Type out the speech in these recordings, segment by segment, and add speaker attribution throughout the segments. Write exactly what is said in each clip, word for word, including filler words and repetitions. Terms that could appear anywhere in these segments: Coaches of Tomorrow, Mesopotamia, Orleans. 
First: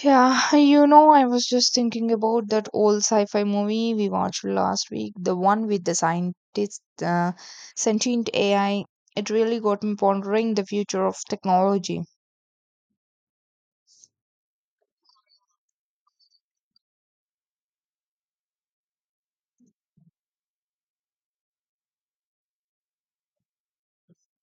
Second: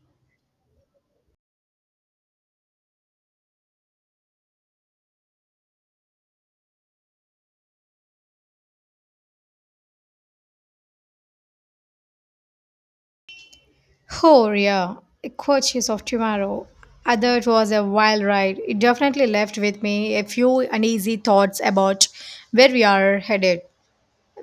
Speaker 1: Yeah, you know, I was just thinking about that old sci-fi movie we watched last week, the one with the scientist, uh, sentient A I. It really got me pondering the future of technology.
Speaker 2: Oh, yeah, Coaches of Tomorrow. Uh, it was a wild ride. It definitely left with me a few uneasy thoughts about where we are headed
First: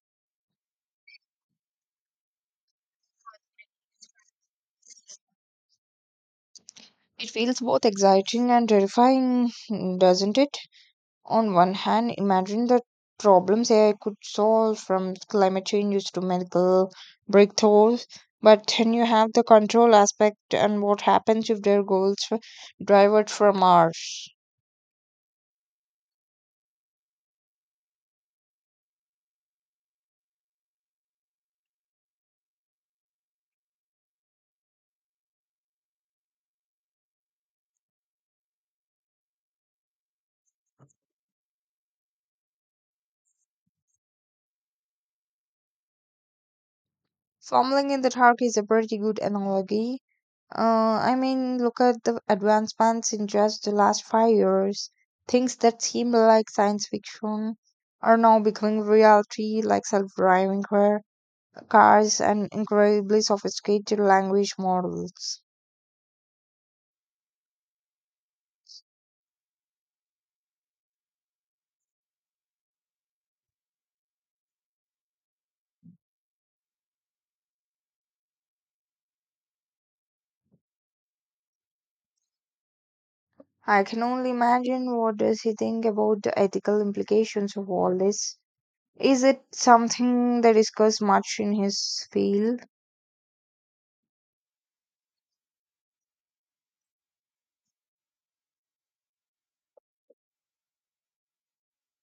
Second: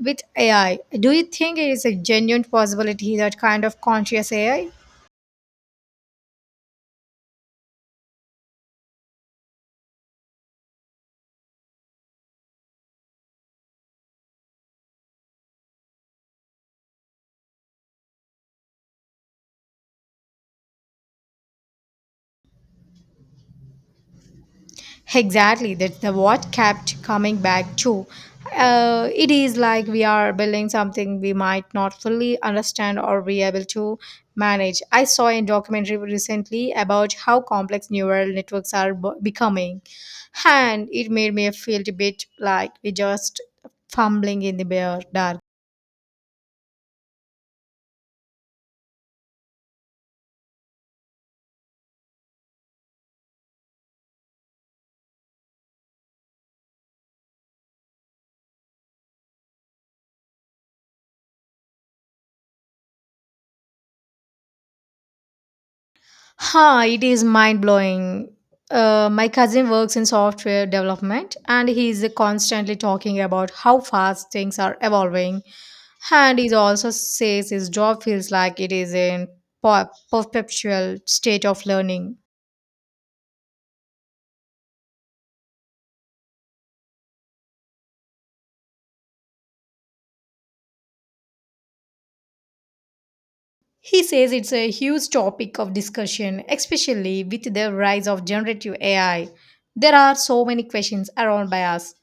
Speaker 2: with A I. Do you think it is a genuine possibility that kind of conscious A I?
Speaker 1: It feels both exciting and terrifying, doesn't it? On one hand, imagine the problems A I could solve from climate changes to medical breakthroughs. But then you have the control aspect and what happens if their goals f- divert from ours.
Speaker 2: Exactly, that's the what kept coming back to. Uh, it is like we are building something we might not fully understand or be able to manage. I saw a documentary recently about how complex neural networks are b- becoming, and it made me feel a bit like we just fumbling in the bare dark.
Speaker 1: Fumbling in the dark is a pretty good analogy. Uh, I mean, look at the advancements in just the last five years. Things that seemed like science fiction are now becoming reality, like self driving car cars, and incredibly sophisticated language models.
Speaker 2: Huh, it is mind blowing. Uh, my cousin works in software development and he's constantly talking about how fast things are evolving. And he also says his job feels like it is in per- perpetual state of learning.
Speaker 1: I can only imagine what does he think about the ethical implications of all this. Is it something they discuss much in his field?
Speaker 2: He says it's a huge topic of discussion, especially with the rise of generative A I. There are so many questions around bias,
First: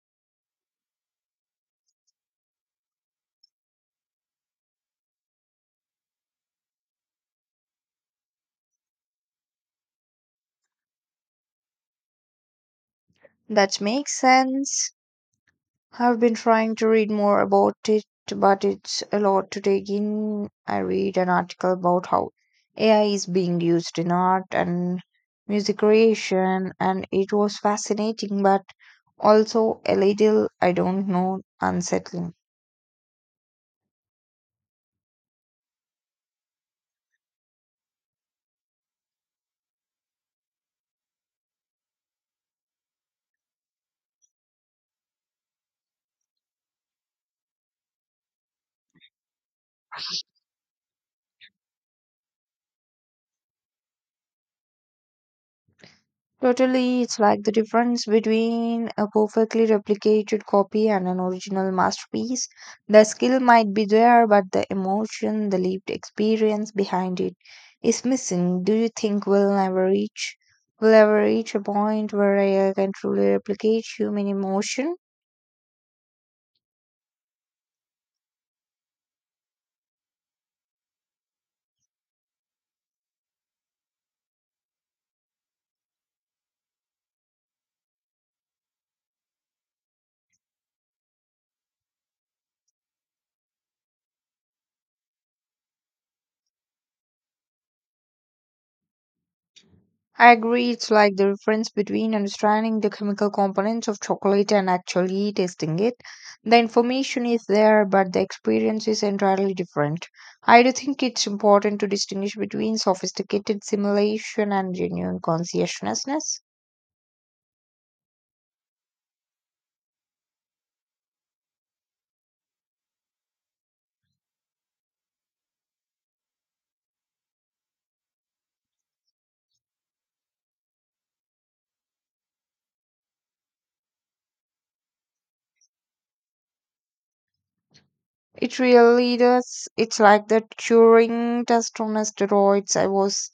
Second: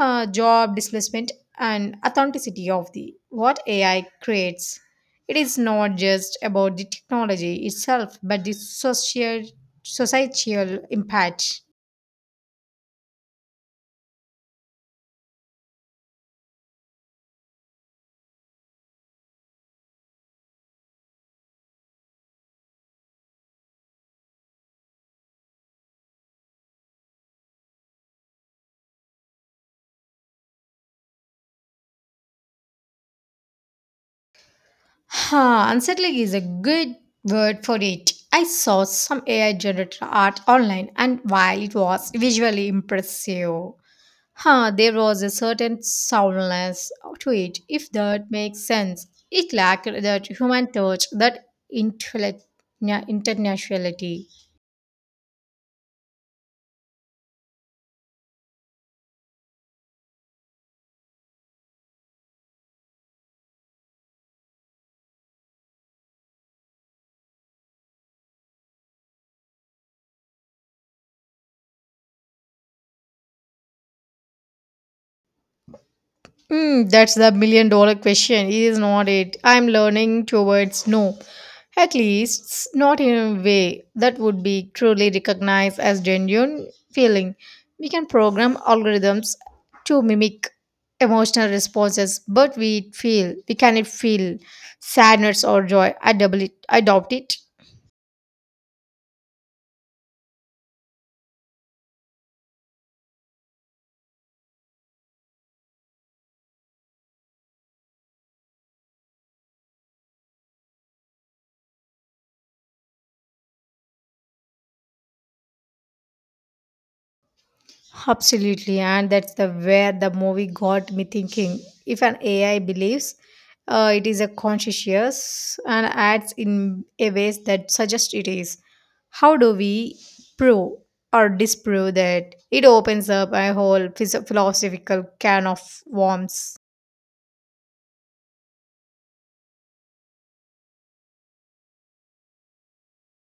Speaker 2: uh, job displacement, and authenticity of the what A I creates. It is not just about the technology itself, but the social societal impact.
Speaker 1: That makes sense. I've been trying to read more about it, but it's a lot to take in. I read an article about how A I is being used in art and music creation, and it was fascinating, but also a little, I don't know, unsettling.
Speaker 2: Huh, unsettling is a good word for it. I saw some A I generated art online, and while it was visually impressive, huh, there was a certain soundness to it, if that makes sense. It lacked that human touch, that intellect, yeah, internationality.
Speaker 1: Totally, it's like the difference between a perfectly replicated copy and an original masterpiece. The skill might be there, but the emotion, the lived experience behind it is missing. Do you think we'll never reach we'll ever reach a point where A I can truly replicate human emotion?
Speaker 2: Mm, that's the million dollar question, is not it? I'm learning towards no. At least s- not in a way that would be truly recognized as genuine feeling. We can program algorithms to mimic emotional responses, but we feel we cannot feel sadness or joy. I double it, I doubt it.
Speaker 1: I agree, it's like the difference between understanding the chemical components of chocolate and actually tasting it. The information is there, but the experience is entirely different. I do think it's important to distinguish between sophisticated simulation and genuine conscientiousness.
Speaker 2: Absolutely, and that's the where the movie got me thinking. If an A I believes uh, it is a conscious and acts in a ways that suggest it is, how do we prove or disprove that? It opens up a whole phys- philosophical can of worms.
Speaker 1: It really does. It's like the Turing test on steroids. I was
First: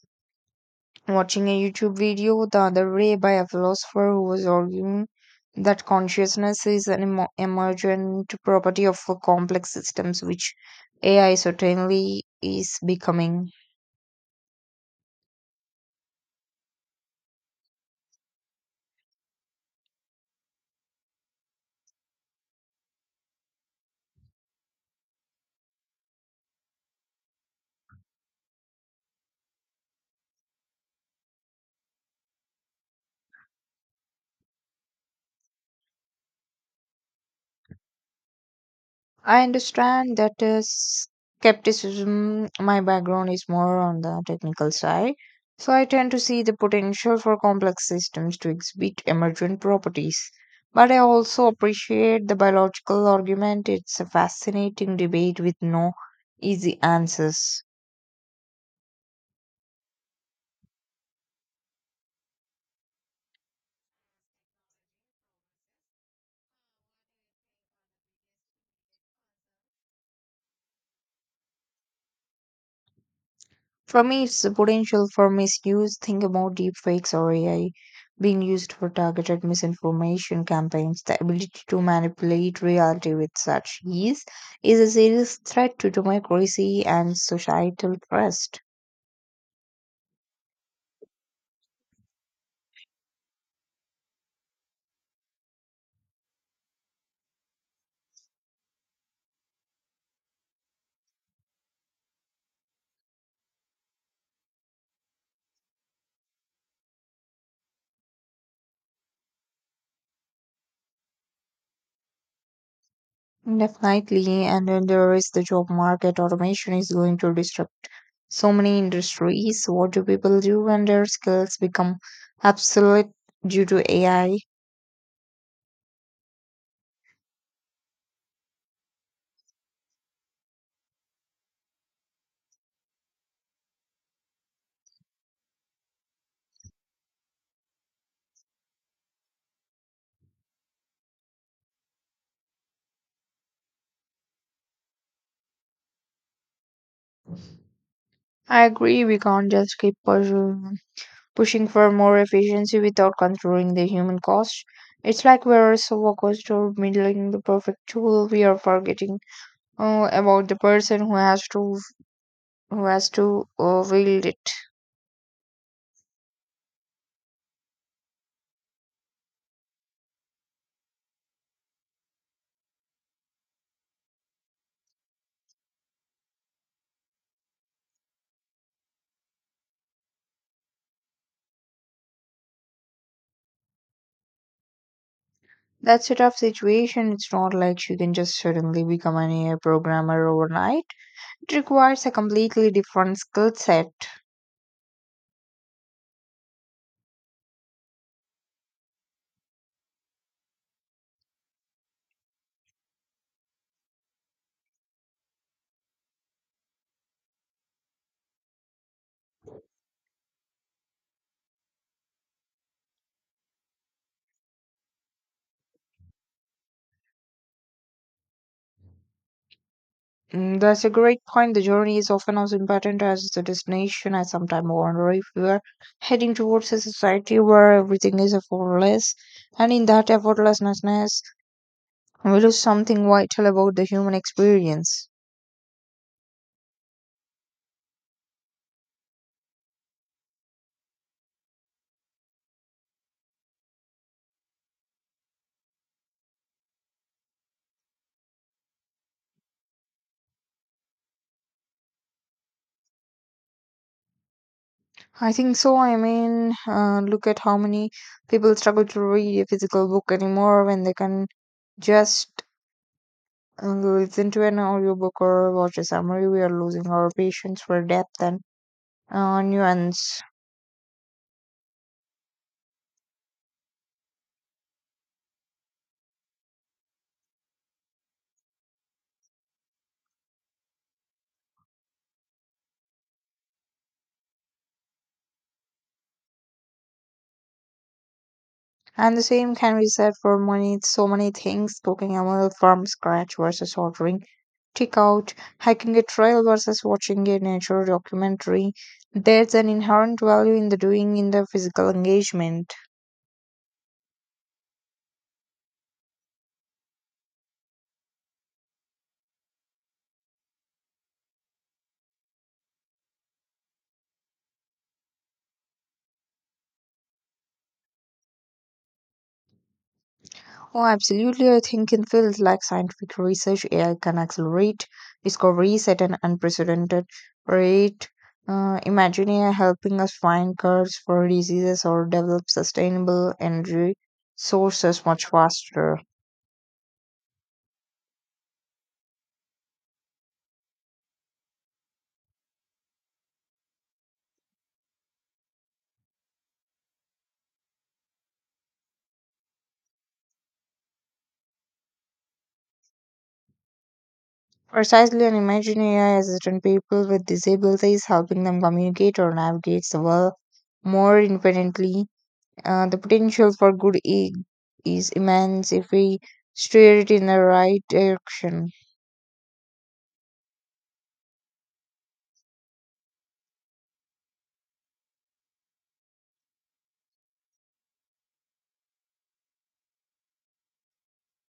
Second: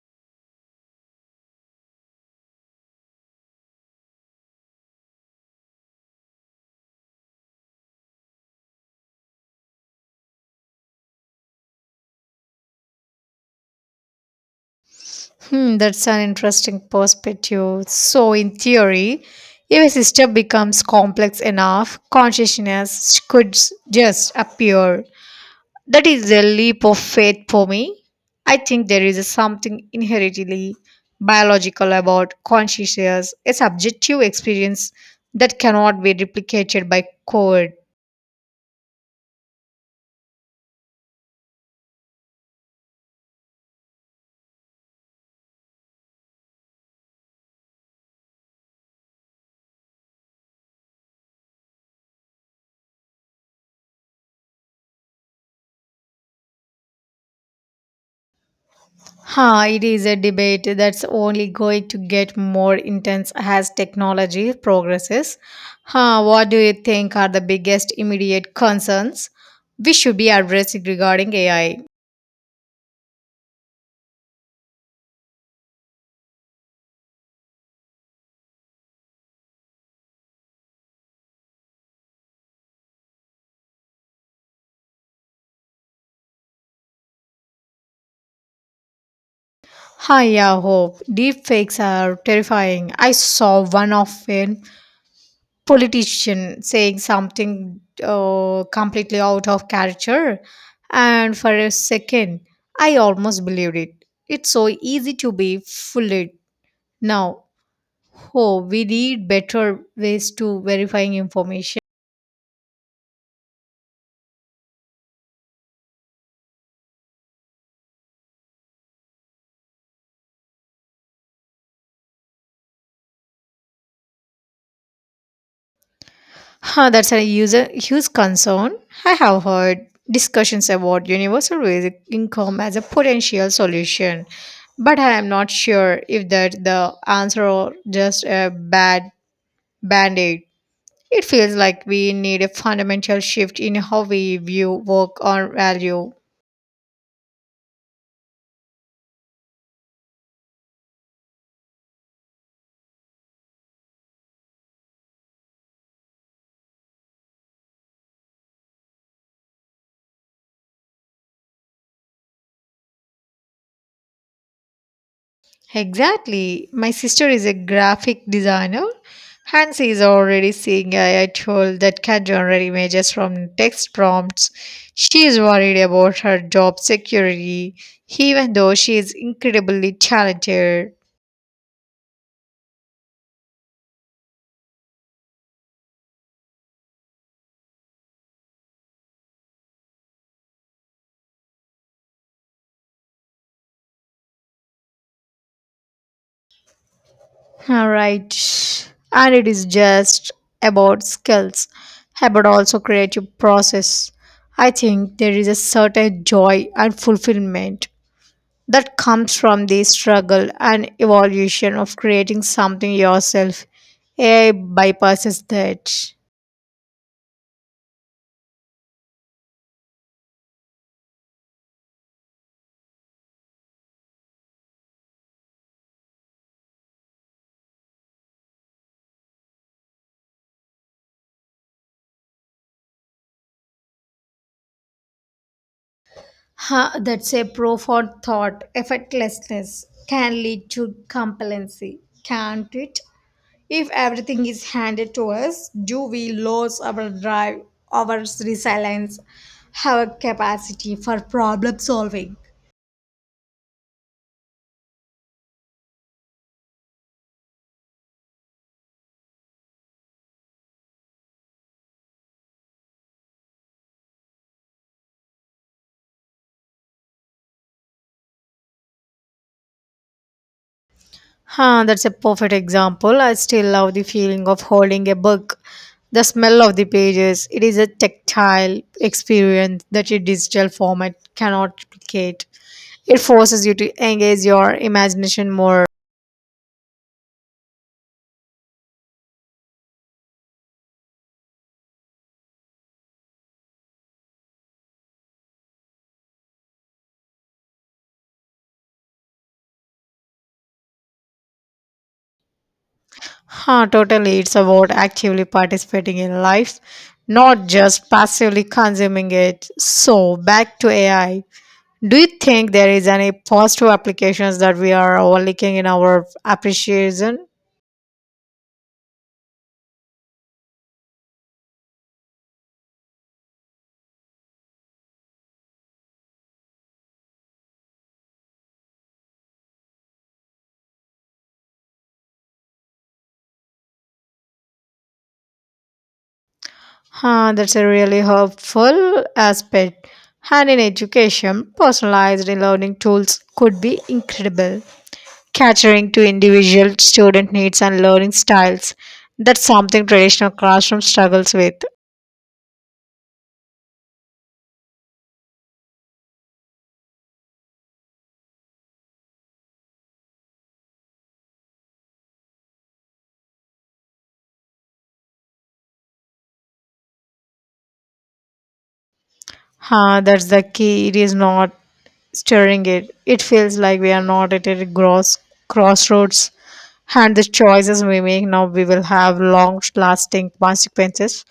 Speaker 1: watching a YouTube video the other day by a philosopher who was arguing that consciousness is an emo- emergent property of a complex systems, which A I certainly is becoming.
Speaker 2: Hmm, that's an interesting perspective. So, in theory, if a system becomes complex enough, consciousness could s- just appear. That is a leap of faith for me. I think there is something inherently biological about consciousness, a subjective experience that cannot be replicated by code.
Speaker 1: I understand that is skepticism. My background is more on the technical side, so I tend to see the potential for complex systems to exhibit emergent properties. But I also appreciate the biological argument. It's a fascinating debate with no easy answers.
Speaker 2: Huh, it is a debate that's only going to get more intense as technology progresses. Huh, what do you think are the biggest immediate concerns we should be addressing regarding A I?
Speaker 1: For me, it's the potential for misuse. Think about deepfakes or A I being used for targeted misinformation campaigns. The ability to manipulate reality with such ease is a serious threat to democracy and societal trust.
Speaker 2: Hi, yeah, Hope. Deepfakes are terrifying. I saw one of an politician saying something uh, completely out of character, and for a second, I almost believed it. It's so easy to be fooled now. Oh, we need better ways to verifying information.
Speaker 1: Definitely, and then there is the job market. Automation is going to disrupt so many industries. What do people do when their skills become obsolete due to A I?
Speaker 2: Huh, that's a user huge concern. I have heard discussions about universal basic income as a potential solution, but I am not sure if that the answer or just a bad band-aid. It feels like we need a fundamental shift in how we view work or value.
Speaker 1: I I agree, we can't just keep pursuing pushing for more efficiency without controlling the human cost. It's like we're so focused on building the perfect tool, we are forgetting uh, about the person who has to who has to uh, wield it.
Speaker 2: Exactly. My sister is a graphic designer, and she is already seeing A I tool that can generate images from text prompts. She is worried about her job security, even though she is incredibly talented.
Speaker 1: That's a tough situation. It's not like you can just suddenly become an A I programmer overnight. It requires a completely different skill set.
Speaker 2: All right. And it is just about skills, about also creative process. I think there is a certain joy and fulfillment that comes from the struggle and evolution of creating something yourself. A I bypasses that.
Speaker 1: Mm, that's a great point. The journey is often as important as the destination. I sometimes wonder if we are heading towards a society where everything is effortless, and in that effortlessness, we lose something vital about the human experience.
Speaker 2: Huh? That's a profound thought. Effortlessness can lead to complacency, can't it? If everything is handed to us, do we lose our drive, our resilience, our capacity for problem solving?
Speaker 1: I think so. I mean, uh, look at how many people struggle to read a physical book anymore when they can just uh, listen to an audiobook or watch a summary. We are losing our patience for depth and uh, nuance.
Speaker 2: Huh, that's a perfect example. I still love the feeling of holding a book, the smell of the pages. It is a tactile experience that a digital format cannot replicate. It forces you to engage your imagination more.
Speaker 1: And the same can be said for many, so many things cooking a meal from scratch versus ordering takeout, hiking a trail versus watching a nature documentary. There's an inherent value in the doing in the physical engagement.
Speaker 2: Huh, totally. It's about actively participating in life, not just passively consuming it. So, back to A I. Do you think there is any positive applications that we are overlooking in our appreciation?
Speaker 1: Oh, absolutely. I think in fields like scientific research, A I can accelerate discoveries at an unprecedented rate. Uh, imagine A I helping us find cures for diseases or develop sustainable energy sources much faster.
Speaker 2: Huh, that's a really helpful aspect. And in education, personalized learning tools could be incredible, catering to individual student needs and learning styles. That's something traditional classroom struggles with.
Speaker 1: Precisely, and imagine A I assistant people with disabilities helping them communicate or navigate the world more independently. Uh, the potential for good i- is immense if we steer it in the right direction.
Speaker 2: Huh, that's the key. It is not stirring it. It feels like we are not at a gross crossroads, and the choices we make now we will have long-lasting consequences.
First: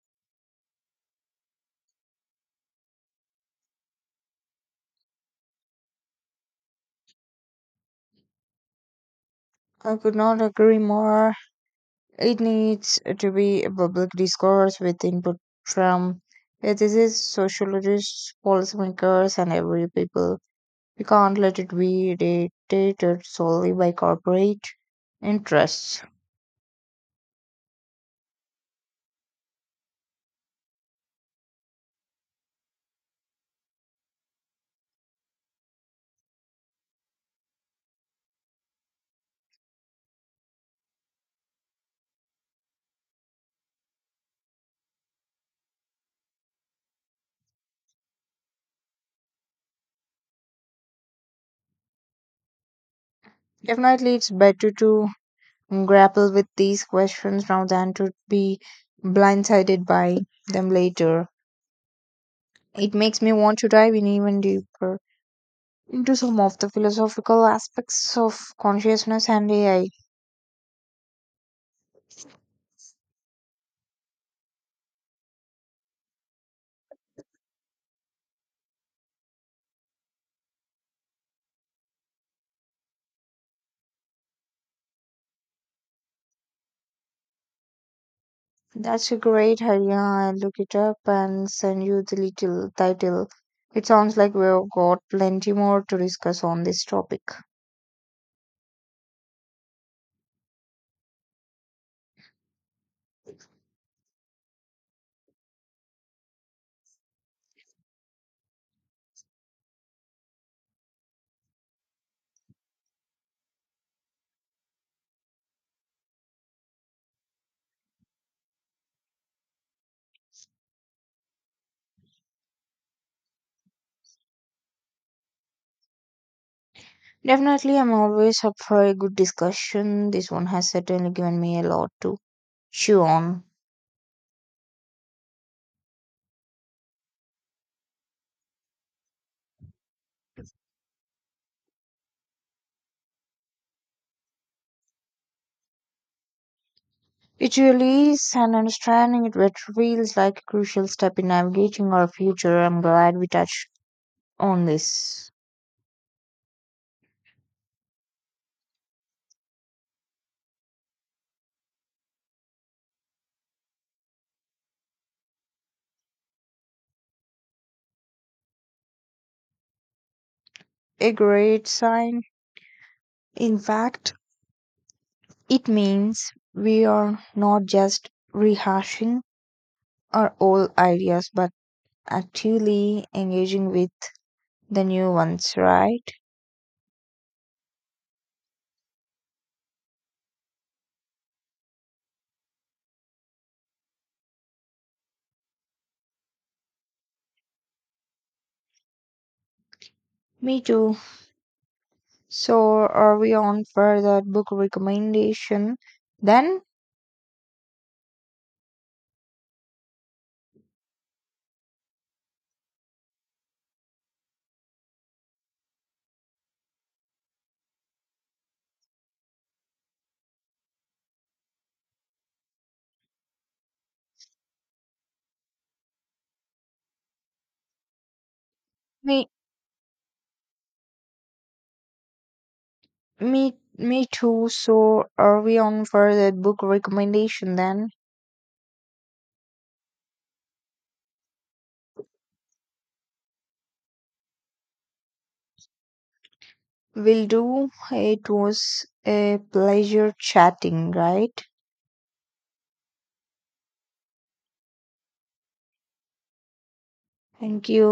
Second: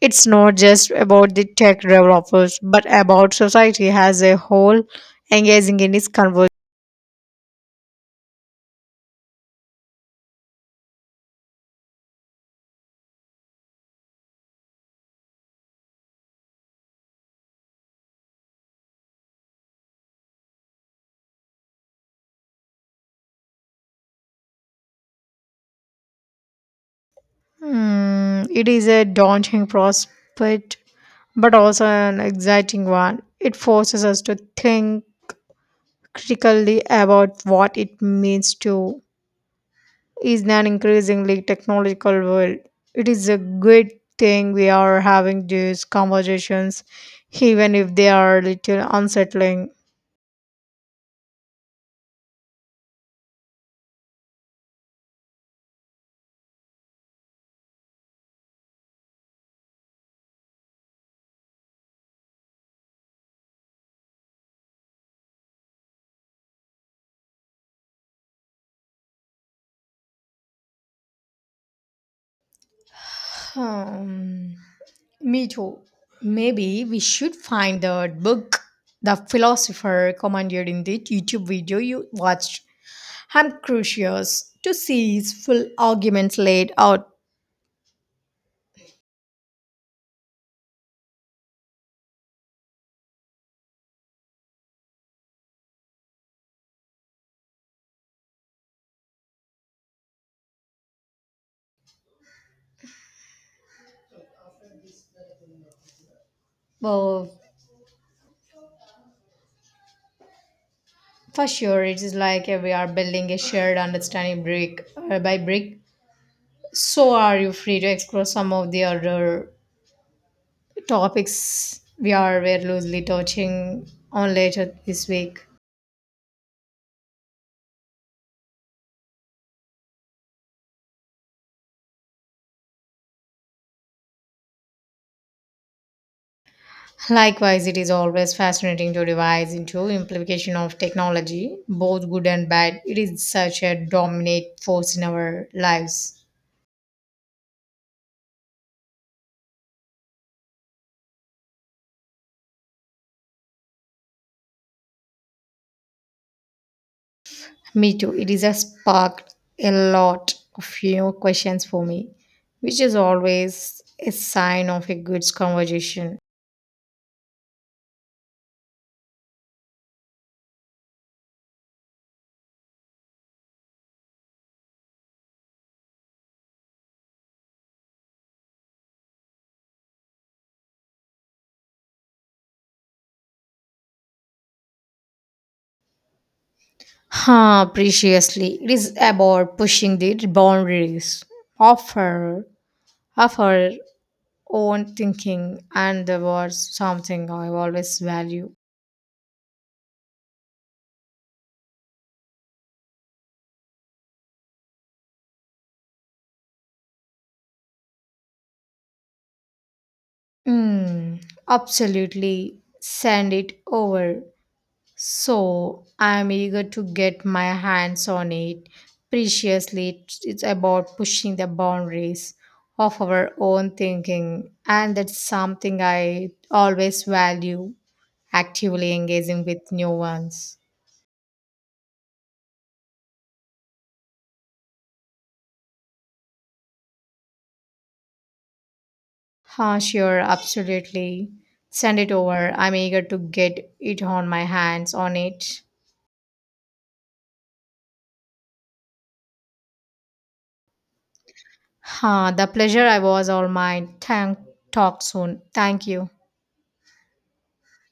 Speaker 2: It's not just about the tech developers, but about society as a whole engaging in this conversation.
Speaker 1: I could not agree more. It needs to be a public discourse with input from ethicists, sociologists, policymakers, and every people. We can't let it be dictated solely by corporate interests.
Speaker 2: Hmm, it is a daunting prospect, but also an exciting one. It forces us to think critically about what it means to is an increasingly technological world. It is a good thing we are having these conversations, even if they are a little unsettling.
Speaker 1: Definitely, it's better to grapple with these questions now than to be blindsided by them later. It makes me want to dive in even deeper into some of the philosophical aspects of consciousness and A I.
Speaker 2: Um, Me too. Maybe we should find the book the philosopher commanded in the YouTube video you watched. I'm curious to see his full arguments laid out.
Speaker 1: That's a great idea. I'll look it up and send you the little title. It sounds like we've got plenty more to discuss on this topic.
Speaker 2: Well, for sure, it is like uh, we are building a shared understanding brick uh, by brick. So, are you free to explore some of the other topics we are were loosely touching on later this week?
Speaker 1: Definitely, I'm always up for a good discussion. This one has certainly given me a lot to chew on.
Speaker 2: Likewise, it is always fascinating to revise into implication of technology, both good and bad. It is such a dominant force in our lives.
Speaker 1: It really is and understanding it which feels like a crucial step in navigating our future. I'm glad we touched on this.
Speaker 2: Me too. It has sparked a lot of you know, questions for me, which is always a sign of a good conversation.
Speaker 1: A great sign. In fact, it means we are not just rehashing our old ideas but actually engaging with the new ones, right?
Speaker 2: Huh, preciously. It is about pushing the boundaries of her, of her own thinking, and there was something I always value.
Speaker 1: Me too. So, are we on for that book recommendation? Then
Speaker 2: Mm, absolutely. Send it over. So I'm eager to get my hands on it. Preciously, it's it's about pushing the boundaries of our own thinking, and that's something I always value actively
Speaker 1: we
Speaker 2: engaging with new ones.
Speaker 1: Me, me too. So are we on for the book recommendation then?
Speaker 2: Huh, sure, absolutely. Send it over. I'm eager to get it on my hands on it.
Speaker 1: Will do. It was a pleasure chatting, right?
Speaker 2: Huh, the pleasure I was all mine. Thank, talk soon. Thank you.
Speaker 1: Thank you.